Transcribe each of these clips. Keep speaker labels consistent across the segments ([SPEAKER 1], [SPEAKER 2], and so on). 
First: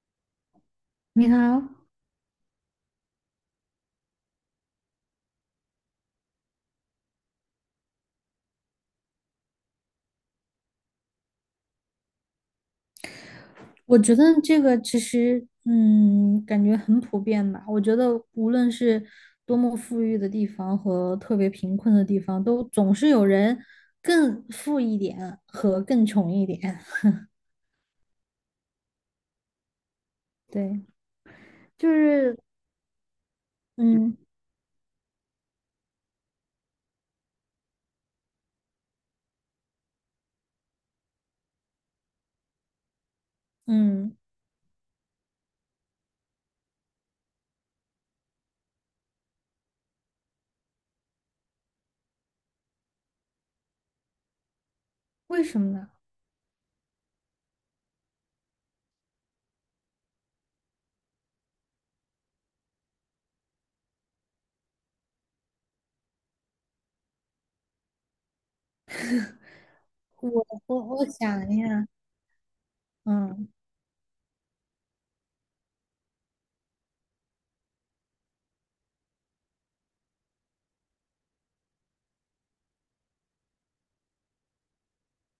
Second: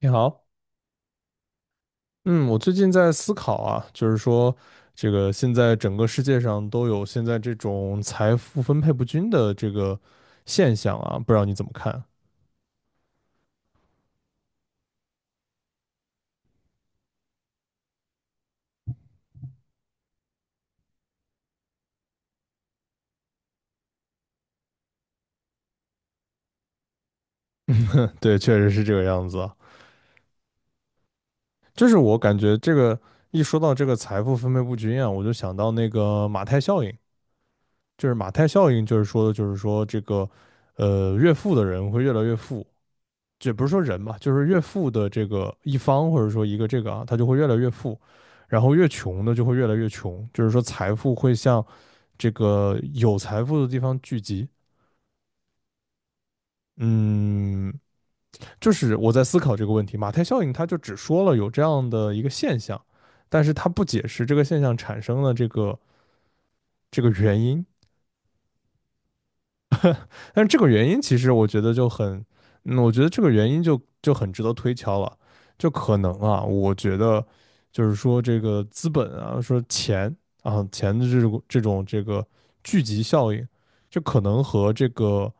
[SPEAKER 1] 你好，
[SPEAKER 2] 你好，
[SPEAKER 1] 嗯，我最近在思考啊，就是说，这个现在整个世界上都有现在这种财富分配不均的这个现象啊，不知道你怎么看？
[SPEAKER 2] 我觉得这个其实，感觉很普遍吧。我觉得无论是多 么富裕的地方和特别贫困的地方，都总是有人更富一点和更穷一点。
[SPEAKER 1] 对，确实是这个样子啊。
[SPEAKER 2] 对，就
[SPEAKER 1] 就是我
[SPEAKER 2] 是，
[SPEAKER 1] 感觉这个一说到这个
[SPEAKER 2] 嗯
[SPEAKER 1] 财富分配不均啊，我就想到那个马太效应。就是马太效应，就是说的就是说这个越富的人会越来越富，这不是说人嘛，
[SPEAKER 2] 嗯，
[SPEAKER 1] 就是越富的这个一方或者说一个这个啊，他就会越来越富，然后越穷的就会越来越穷，就是说财富会向这个有财富的地方聚集。
[SPEAKER 2] 为什么呢？
[SPEAKER 1] 嗯，就是我在思考这个问题。马太效应，它就只说了有这样的一个现象，但是它不解释这个现象产生的这个原因。但
[SPEAKER 2] 我
[SPEAKER 1] 是这个
[SPEAKER 2] 我
[SPEAKER 1] 原因
[SPEAKER 2] 我
[SPEAKER 1] 其实我
[SPEAKER 2] 想
[SPEAKER 1] 觉
[SPEAKER 2] 一
[SPEAKER 1] 得
[SPEAKER 2] 下，
[SPEAKER 1] 就很，我觉得这个原
[SPEAKER 2] 嗯。
[SPEAKER 1] 因就很值得推敲了。就可能啊，我觉得就是说这个资本啊，说钱啊，钱的这种这个聚集效应，就可能和这个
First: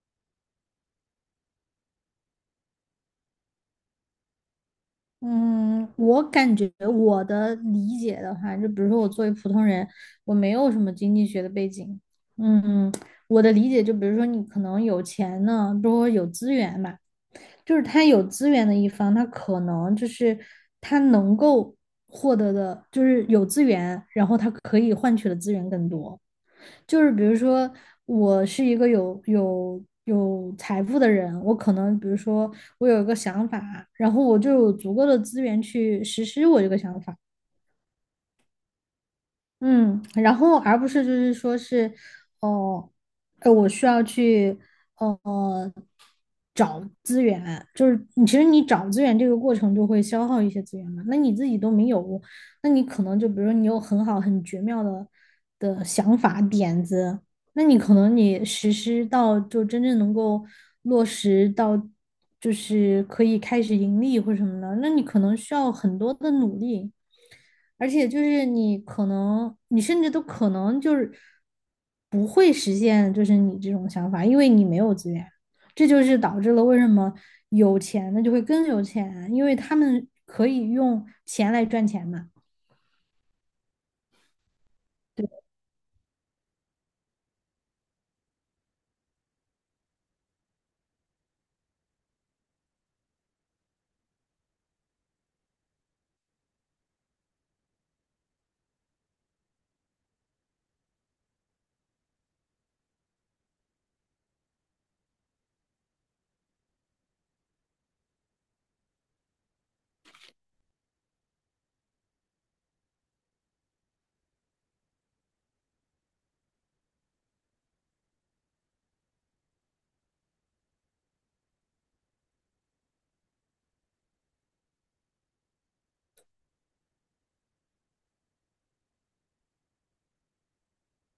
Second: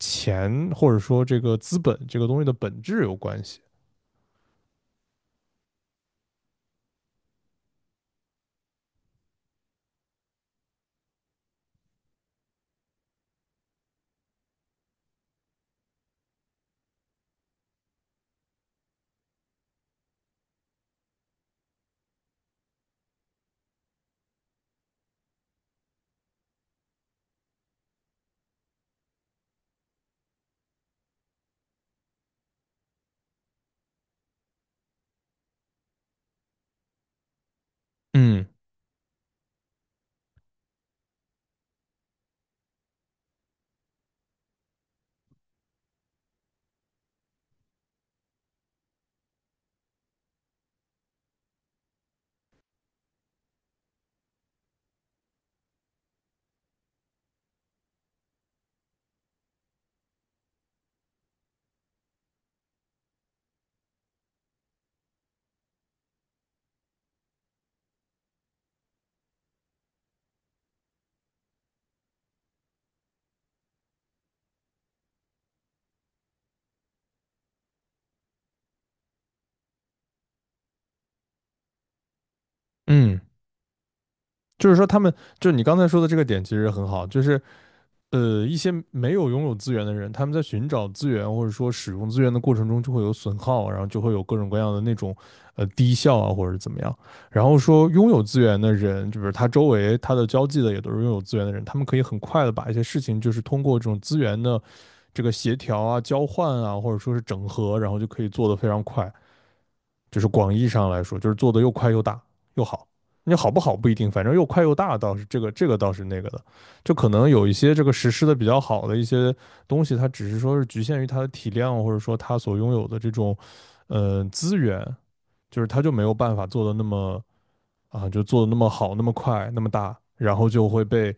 [SPEAKER 1] 钱或者说这个资本这个东西的本质有关系。
[SPEAKER 2] 嗯，我感觉我的理解的话，就比如说我作为普通人，我没有什么经济学的背景。嗯，我的理解就比如说你可能有钱呢，比如说有资源吧，就是他有资源的一方，他可能就是他能够获得的，就是有资源，然后他可以换取的资源更多。就是比如说，我是一个有财富的人，我可能比如说我有一个想法，然后我就有足够的资源去实施我这个想法，
[SPEAKER 1] 嗯
[SPEAKER 2] 嗯，然后而不是就是说是，哦、我需要去，呃，找资源，就是你其实你找资源这个过程就会消耗一些资源嘛，那你自己都没有，那你可能就比如说你有很好很绝妙的。那你可能你实施到就真正能够落实到，就是可以开始盈利或什么的，那你可能需要很多的努力，而且就是你可能你甚至都可能就是不会实现就是你这种想法，因为你没有资源，这就是导致了为什么有钱的就会更有钱，因为他们可以用钱来赚钱嘛。
[SPEAKER 1] 嗯，就是说他们，就你刚才说的这个点其实很好，就是一些没有拥有资源的人，他们在寻找资源或者说使用资源的过程中，就会有损耗，然后就会有各种各样的那种低效啊，或者怎么样。然后说拥有资源的人，就是他周围他的交际的也都是拥有资源的人，他们可以很快的把一些事情，就是通过这种资源的这个协调啊、交换啊，或者说是整合，然后就可以做得非常快。就是广义上来说，就是做的又快又大又好。你好不好不一定，反正又快又大倒是这个倒是那个的，就可能有一些这个实施的比较好的一些东西，它只是说是局限于它的体量，或者说它所拥有的这种资源，就是它就没有办法做的那么啊，就做的那么好、那么快、那么大，然后就会被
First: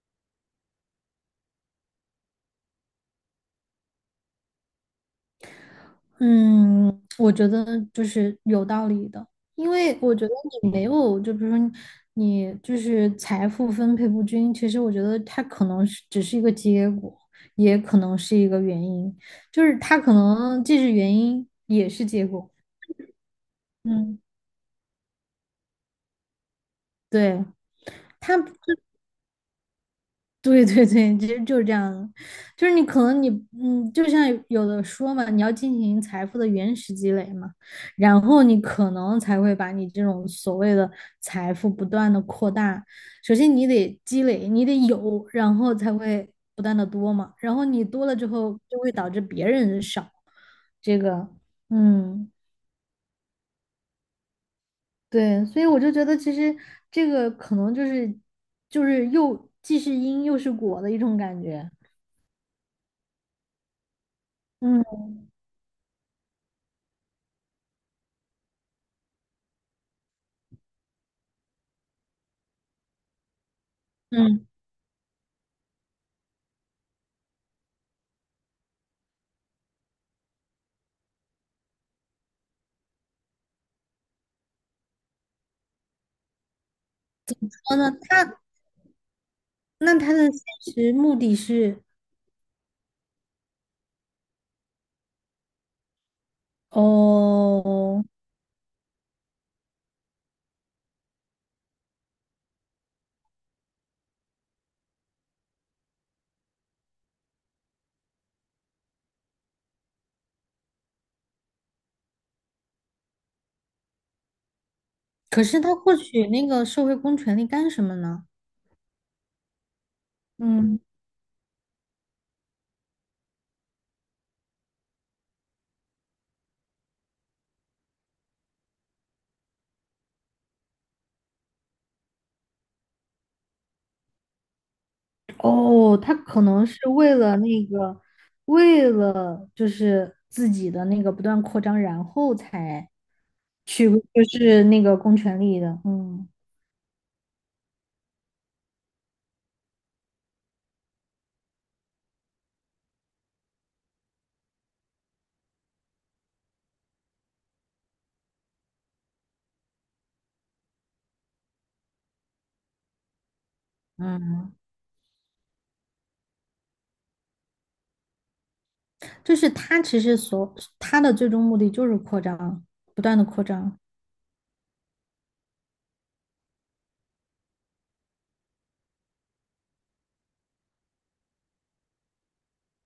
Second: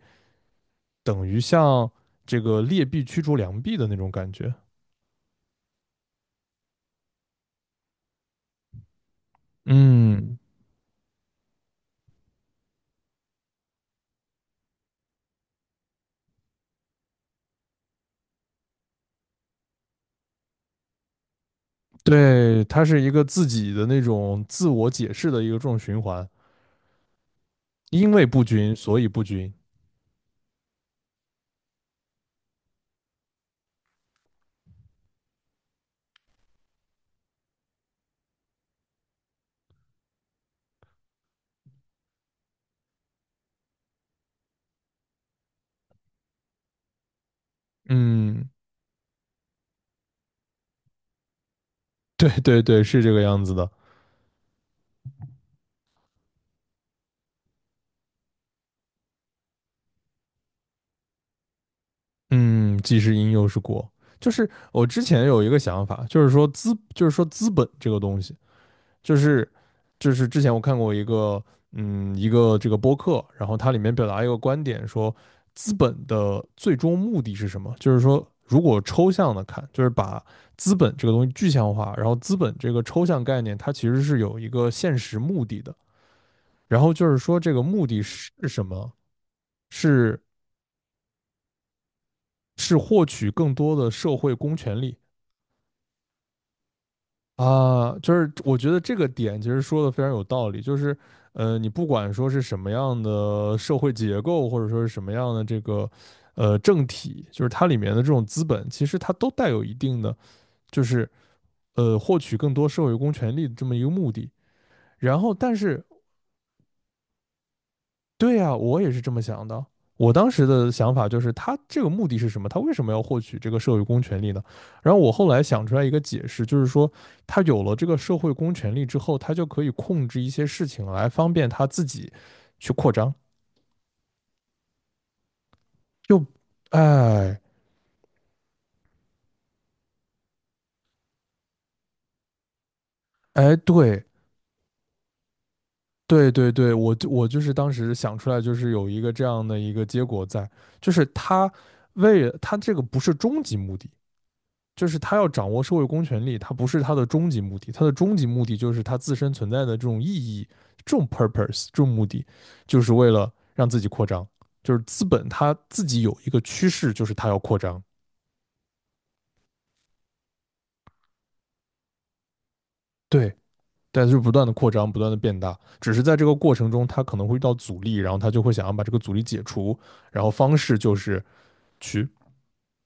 [SPEAKER 1] 等于像这个劣币驱逐良币的那种感觉。
[SPEAKER 2] 嗯，我觉得就是有道理的，因为我觉得
[SPEAKER 1] 嗯，
[SPEAKER 2] 你没有，就比如说你就是财富分配不均，其实我觉得它可能是只是一个结果，也可能是一个原因，就是它可能既是原因也是结果。
[SPEAKER 1] 对，它是一个自己的那
[SPEAKER 2] 嗯，
[SPEAKER 1] 种自我解释的一个这种循环。
[SPEAKER 2] 对，
[SPEAKER 1] 因为
[SPEAKER 2] 它。
[SPEAKER 1] 不均，所以不均。
[SPEAKER 2] 对对对，其实就是这样的，就是你可能你就像有的说嘛，你要进行财富的原始积累嘛，然后你可能才会把你这种所谓的财富不断的扩大。首先你得积累，你得有，然后才会不断的多嘛。然后你多了之
[SPEAKER 1] 嗯，
[SPEAKER 2] 后，就会导致别人少。这个，
[SPEAKER 1] 对
[SPEAKER 2] 嗯，
[SPEAKER 1] 对对，是这个样子的。
[SPEAKER 2] 对，所以我就觉得其实这个可能就是又既是因又是果的一种感觉。
[SPEAKER 1] 嗯，既是因又是果，就是我之
[SPEAKER 2] 嗯
[SPEAKER 1] 前有一个想法，就是说资本这个东西，就是就是之前我看过一个一个这个播客，然后它里面表达一个
[SPEAKER 2] 嗯。
[SPEAKER 1] 观点说，资本的最终目的是什么？就是说，如果抽象的看，就是把资本这个东西具象化，然后资本这个抽象概念，它其实是有一个现实目的的。然后就是说，这个
[SPEAKER 2] 哦，
[SPEAKER 1] 目
[SPEAKER 2] 那
[SPEAKER 1] 的是
[SPEAKER 2] 他
[SPEAKER 1] 什么？
[SPEAKER 2] 那他
[SPEAKER 1] 是
[SPEAKER 2] 的现实目的是
[SPEAKER 1] 是获取更多的社会公权力啊，
[SPEAKER 2] 哦，
[SPEAKER 1] 就是我觉得这个点其实说的非常有道理，就是你不管说是什么样的社会结构，或者说是什么样的这个政体，就是它里面的这种资本，其实它都带有一定的就是获取更多社会公权力的这么一个目的。然后，
[SPEAKER 2] 可
[SPEAKER 1] 但
[SPEAKER 2] 是他
[SPEAKER 1] 是
[SPEAKER 2] 获取那个社会公权力干什么呢？
[SPEAKER 1] 对呀，我也是这么想的。我当时的
[SPEAKER 2] 嗯，
[SPEAKER 1] 想法就是，他这个目的是什么？他为什么要获取这个社会公权力呢？然后我后来想出来一个解释，就是说，他有了这个社会公权力之后，他就可以控制一些事情来方便他自己去扩张。
[SPEAKER 2] 哦，他
[SPEAKER 1] 就，
[SPEAKER 2] 可能是为了
[SPEAKER 1] 哎
[SPEAKER 2] 那个，为了就是自己的那个不断扩张，然后才
[SPEAKER 1] 哎，
[SPEAKER 2] 去
[SPEAKER 1] 对
[SPEAKER 2] 就是那个公权力的，
[SPEAKER 1] 对对对，我就是当时想出来，就是有一个这样的一个结果在，就是他为了他这个不是终极目的，就是他要掌握社会公权力，他不是他的终极目的，他的终极目的就是他自身存在的这种意义、这种 purpose、这种目的，就是为了让自己扩张。
[SPEAKER 2] 嗯，
[SPEAKER 1] 就是资本它自己有一个趋势，就是它要扩张，
[SPEAKER 2] 就是他其实所他的最终目的就是扩张，不断的
[SPEAKER 1] 对，
[SPEAKER 2] 扩张。
[SPEAKER 1] 但是不断的扩张，不断的变大，只是在这个过程中，他可能会遇到阻力，然后他就会想要把这个阻力解除，然后方式就是去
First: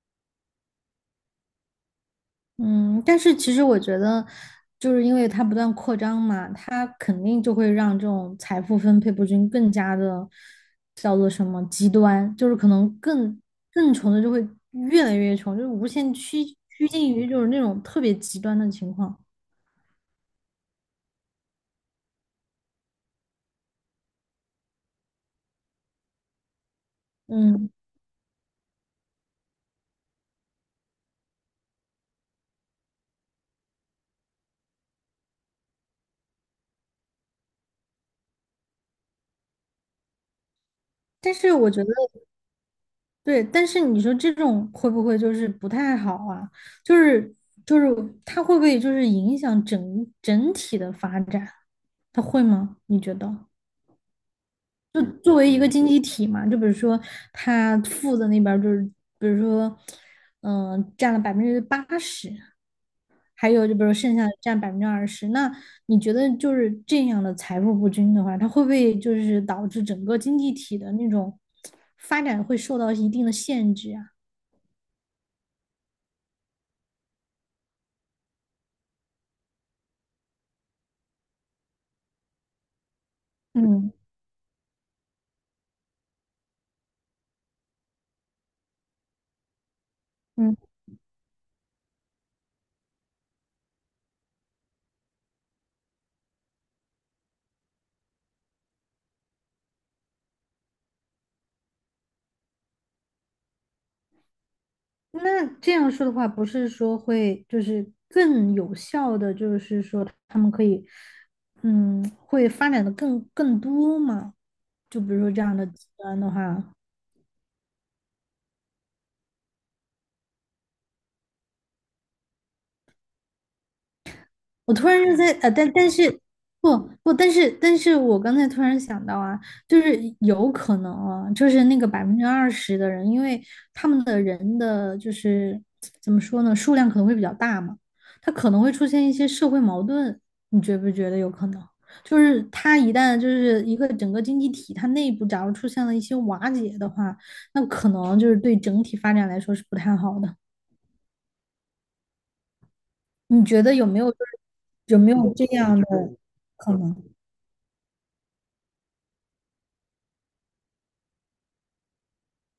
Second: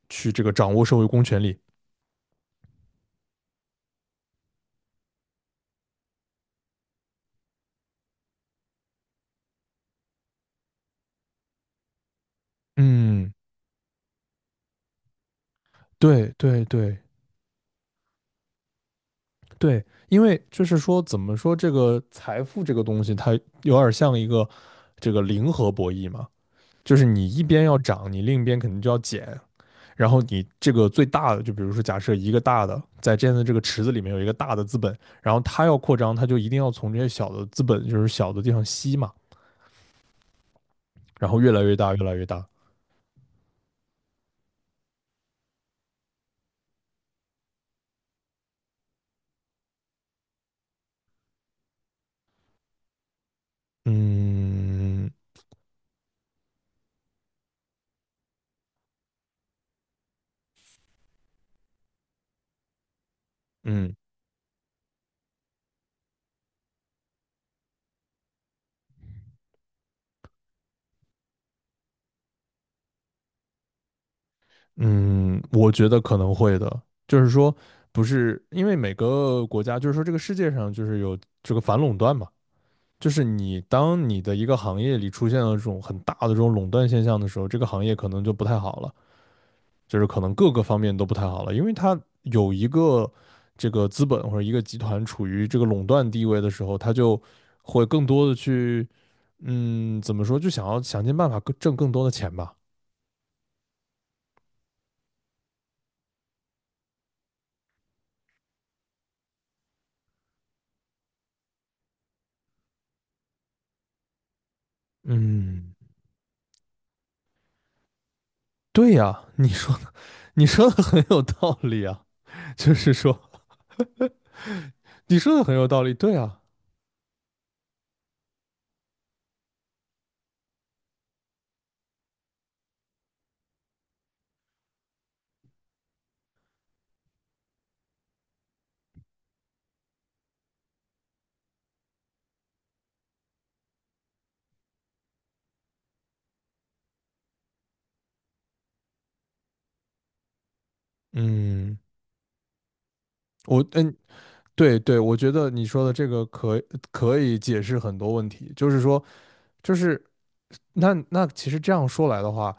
[SPEAKER 1] 去这个掌握社会公权力。
[SPEAKER 2] 嗯，但是其实我觉得，就是因为它不断扩张嘛，它肯定就会让这种财富分配不均更加的叫做什么极端，就是可能
[SPEAKER 1] 嗯，
[SPEAKER 2] 更穷的就会越来越穷，就是无限
[SPEAKER 1] 对
[SPEAKER 2] 趋
[SPEAKER 1] 对
[SPEAKER 2] 趋
[SPEAKER 1] 对，
[SPEAKER 2] 近于就是那种特别极端的情况。
[SPEAKER 1] 对，因为就是说，怎么说这个财富这个东西，它有点像一个这个零和博弈嘛，就是你一边
[SPEAKER 2] 嗯，
[SPEAKER 1] 要涨，你另一边肯定就要减，然后你这个最大的，就比如说假设一个大的在这样的这个池子里面有一个大的资本，然后它要扩张，它就一定要从这些小的资本，就是小的地方吸嘛，然
[SPEAKER 2] 但
[SPEAKER 1] 后越
[SPEAKER 2] 是
[SPEAKER 1] 来
[SPEAKER 2] 我
[SPEAKER 1] 越
[SPEAKER 2] 觉得
[SPEAKER 1] 大，越来越大。
[SPEAKER 2] 对，但是你说这种会不会就是不太好啊？就是就是它会不会就是影响整体的发展？它会吗？你觉得？就
[SPEAKER 1] 嗯
[SPEAKER 2] 作为一个经济体嘛，就比如说他负的那边儿就是，比如说，占了80%，还有就比如
[SPEAKER 1] 嗯
[SPEAKER 2] 剩下的占百分之二十。那你觉得就是这样的财富不均的话，它会不会就是导致整个经济体的那种发展会受到一定的限制啊？
[SPEAKER 1] 嗯，我觉得可能会的，就是说，不是因为每个国家，就是说这个世界上就是有这个反垄断嘛，就是你
[SPEAKER 2] 嗯
[SPEAKER 1] 当你的一个行业里出现了这种很大的这种垄断现象的时候，这个行业可能就不太好了，就是可能各
[SPEAKER 2] 嗯，
[SPEAKER 1] 个方面都不太好了，因为它有一个这个资本或者一个集团处于这个垄断地位的时候，它就会更多的去，怎么说，就想要想尽办法更挣更多的钱吧，
[SPEAKER 2] 那这样说的话，不是说会就是更有效的，就是说他们可以，会发展的更多吗？就比如说这样的
[SPEAKER 1] 嗯。
[SPEAKER 2] 极端的话，
[SPEAKER 1] 对呀，你说的很有道理啊，就是说
[SPEAKER 2] 我突然就
[SPEAKER 1] 你
[SPEAKER 2] 在
[SPEAKER 1] 说的很有
[SPEAKER 2] 但
[SPEAKER 1] 道
[SPEAKER 2] 但
[SPEAKER 1] 理，
[SPEAKER 2] 是
[SPEAKER 1] 对啊，
[SPEAKER 2] 不不，但是我刚才突然想到啊，就是有可能啊，就是那个百分之二十的人，因为他们的人的就是怎么说呢，数量可能会比较大嘛，他可能会出现一些社会矛盾，你觉不觉得有可能？就是他一旦就是一个整个经济体，它内部假如出现了一些瓦解的话，那可能就是对整体发展来说是不太好的。
[SPEAKER 1] 嗯，
[SPEAKER 2] 你觉
[SPEAKER 1] 我
[SPEAKER 2] 得有
[SPEAKER 1] 嗯，
[SPEAKER 2] 没有就是
[SPEAKER 1] 对
[SPEAKER 2] 有
[SPEAKER 1] 对，
[SPEAKER 2] 没
[SPEAKER 1] 我觉
[SPEAKER 2] 有这
[SPEAKER 1] 得你
[SPEAKER 2] 样
[SPEAKER 1] 说
[SPEAKER 2] 的
[SPEAKER 1] 的这个
[SPEAKER 2] 可能
[SPEAKER 1] 可以解释很多问题，就是说，就是那其实这样说来的话，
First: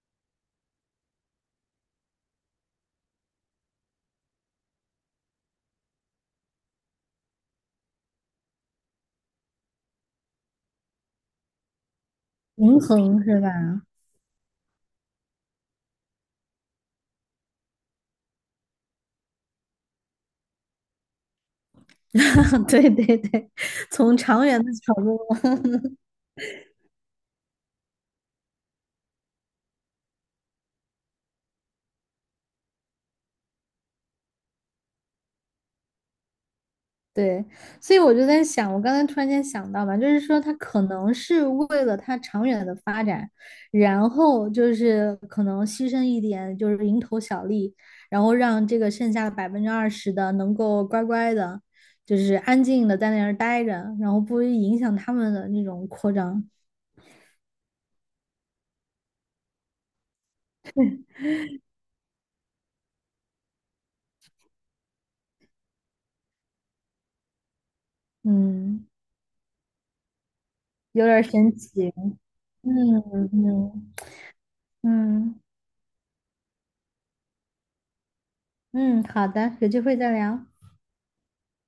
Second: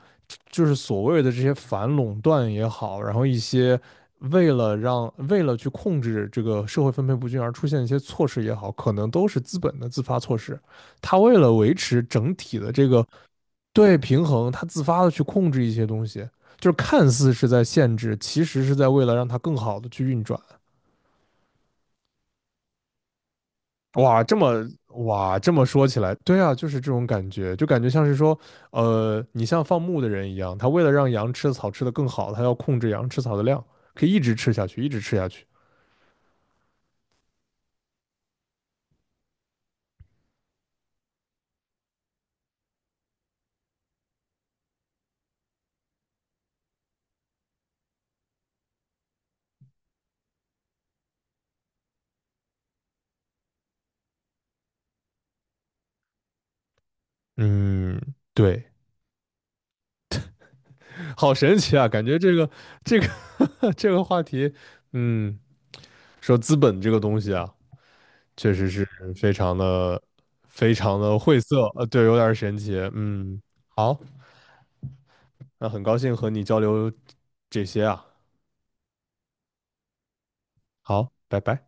[SPEAKER 1] 就是所谓的这些反垄断也好，然后一些为了去控制这个社会分配不均而出现一些措施也好，可能都是资本的自发措施。他为了维持整体的
[SPEAKER 2] 平
[SPEAKER 1] 这个，
[SPEAKER 2] 衡是吧？
[SPEAKER 1] 对，平衡，他自发的去控制一些东西，就是看似是在限制，其实是在为了让它更好的去运转。
[SPEAKER 2] 对对对，从
[SPEAKER 1] 哇，这
[SPEAKER 2] 长远
[SPEAKER 1] 么
[SPEAKER 2] 的角度，
[SPEAKER 1] 哇，这么说 起来，对啊，就是这种感觉，就感觉像是说，你像放牧的人一样，他为了让羊吃的草吃得更好，他要控制羊吃草的量，可以一直吃下去，一直吃下去。
[SPEAKER 2] 对，所以我就在想，我刚才突然间想到吧，就是说他可能是为了他长远的发展，然后就是可能牺牲一点，就是蝇头小利，然后让这个剩下百分之二十的能够乖乖的，就是安静的在那儿待着，然后不影响他们的那种扩张，
[SPEAKER 1] 嗯，对，好神奇啊，感觉这个这个话题，嗯，说资本这个东西啊，确实
[SPEAKER 2] 嗯。
[SPEAKER 1] 是非常的非常
[SPEAKER 2] 有点
[SPEAKER 1] 的
[SPEAKER 2] 儿
[SPEAKER 1] 晦
[SPEAKER 2] 神
[SPEAKER 1] 涩，
[SPEAKER 2] 奇。
[SPEAKER 1] 对，有点神奇。
[SPEAKER 2] 嗯
[SPEAKER 1] 嗯，
[SPEAKER 2] 嗯
[SPEAKER 1] 好，
[SPEAKER 2] 嗯
[SPEAKER 1] 那很高兴和你交流这些啊，
[SPEAKER 2] 嗯，好的，有机会再聊。
[SPEAKER 1] 好，拜拜。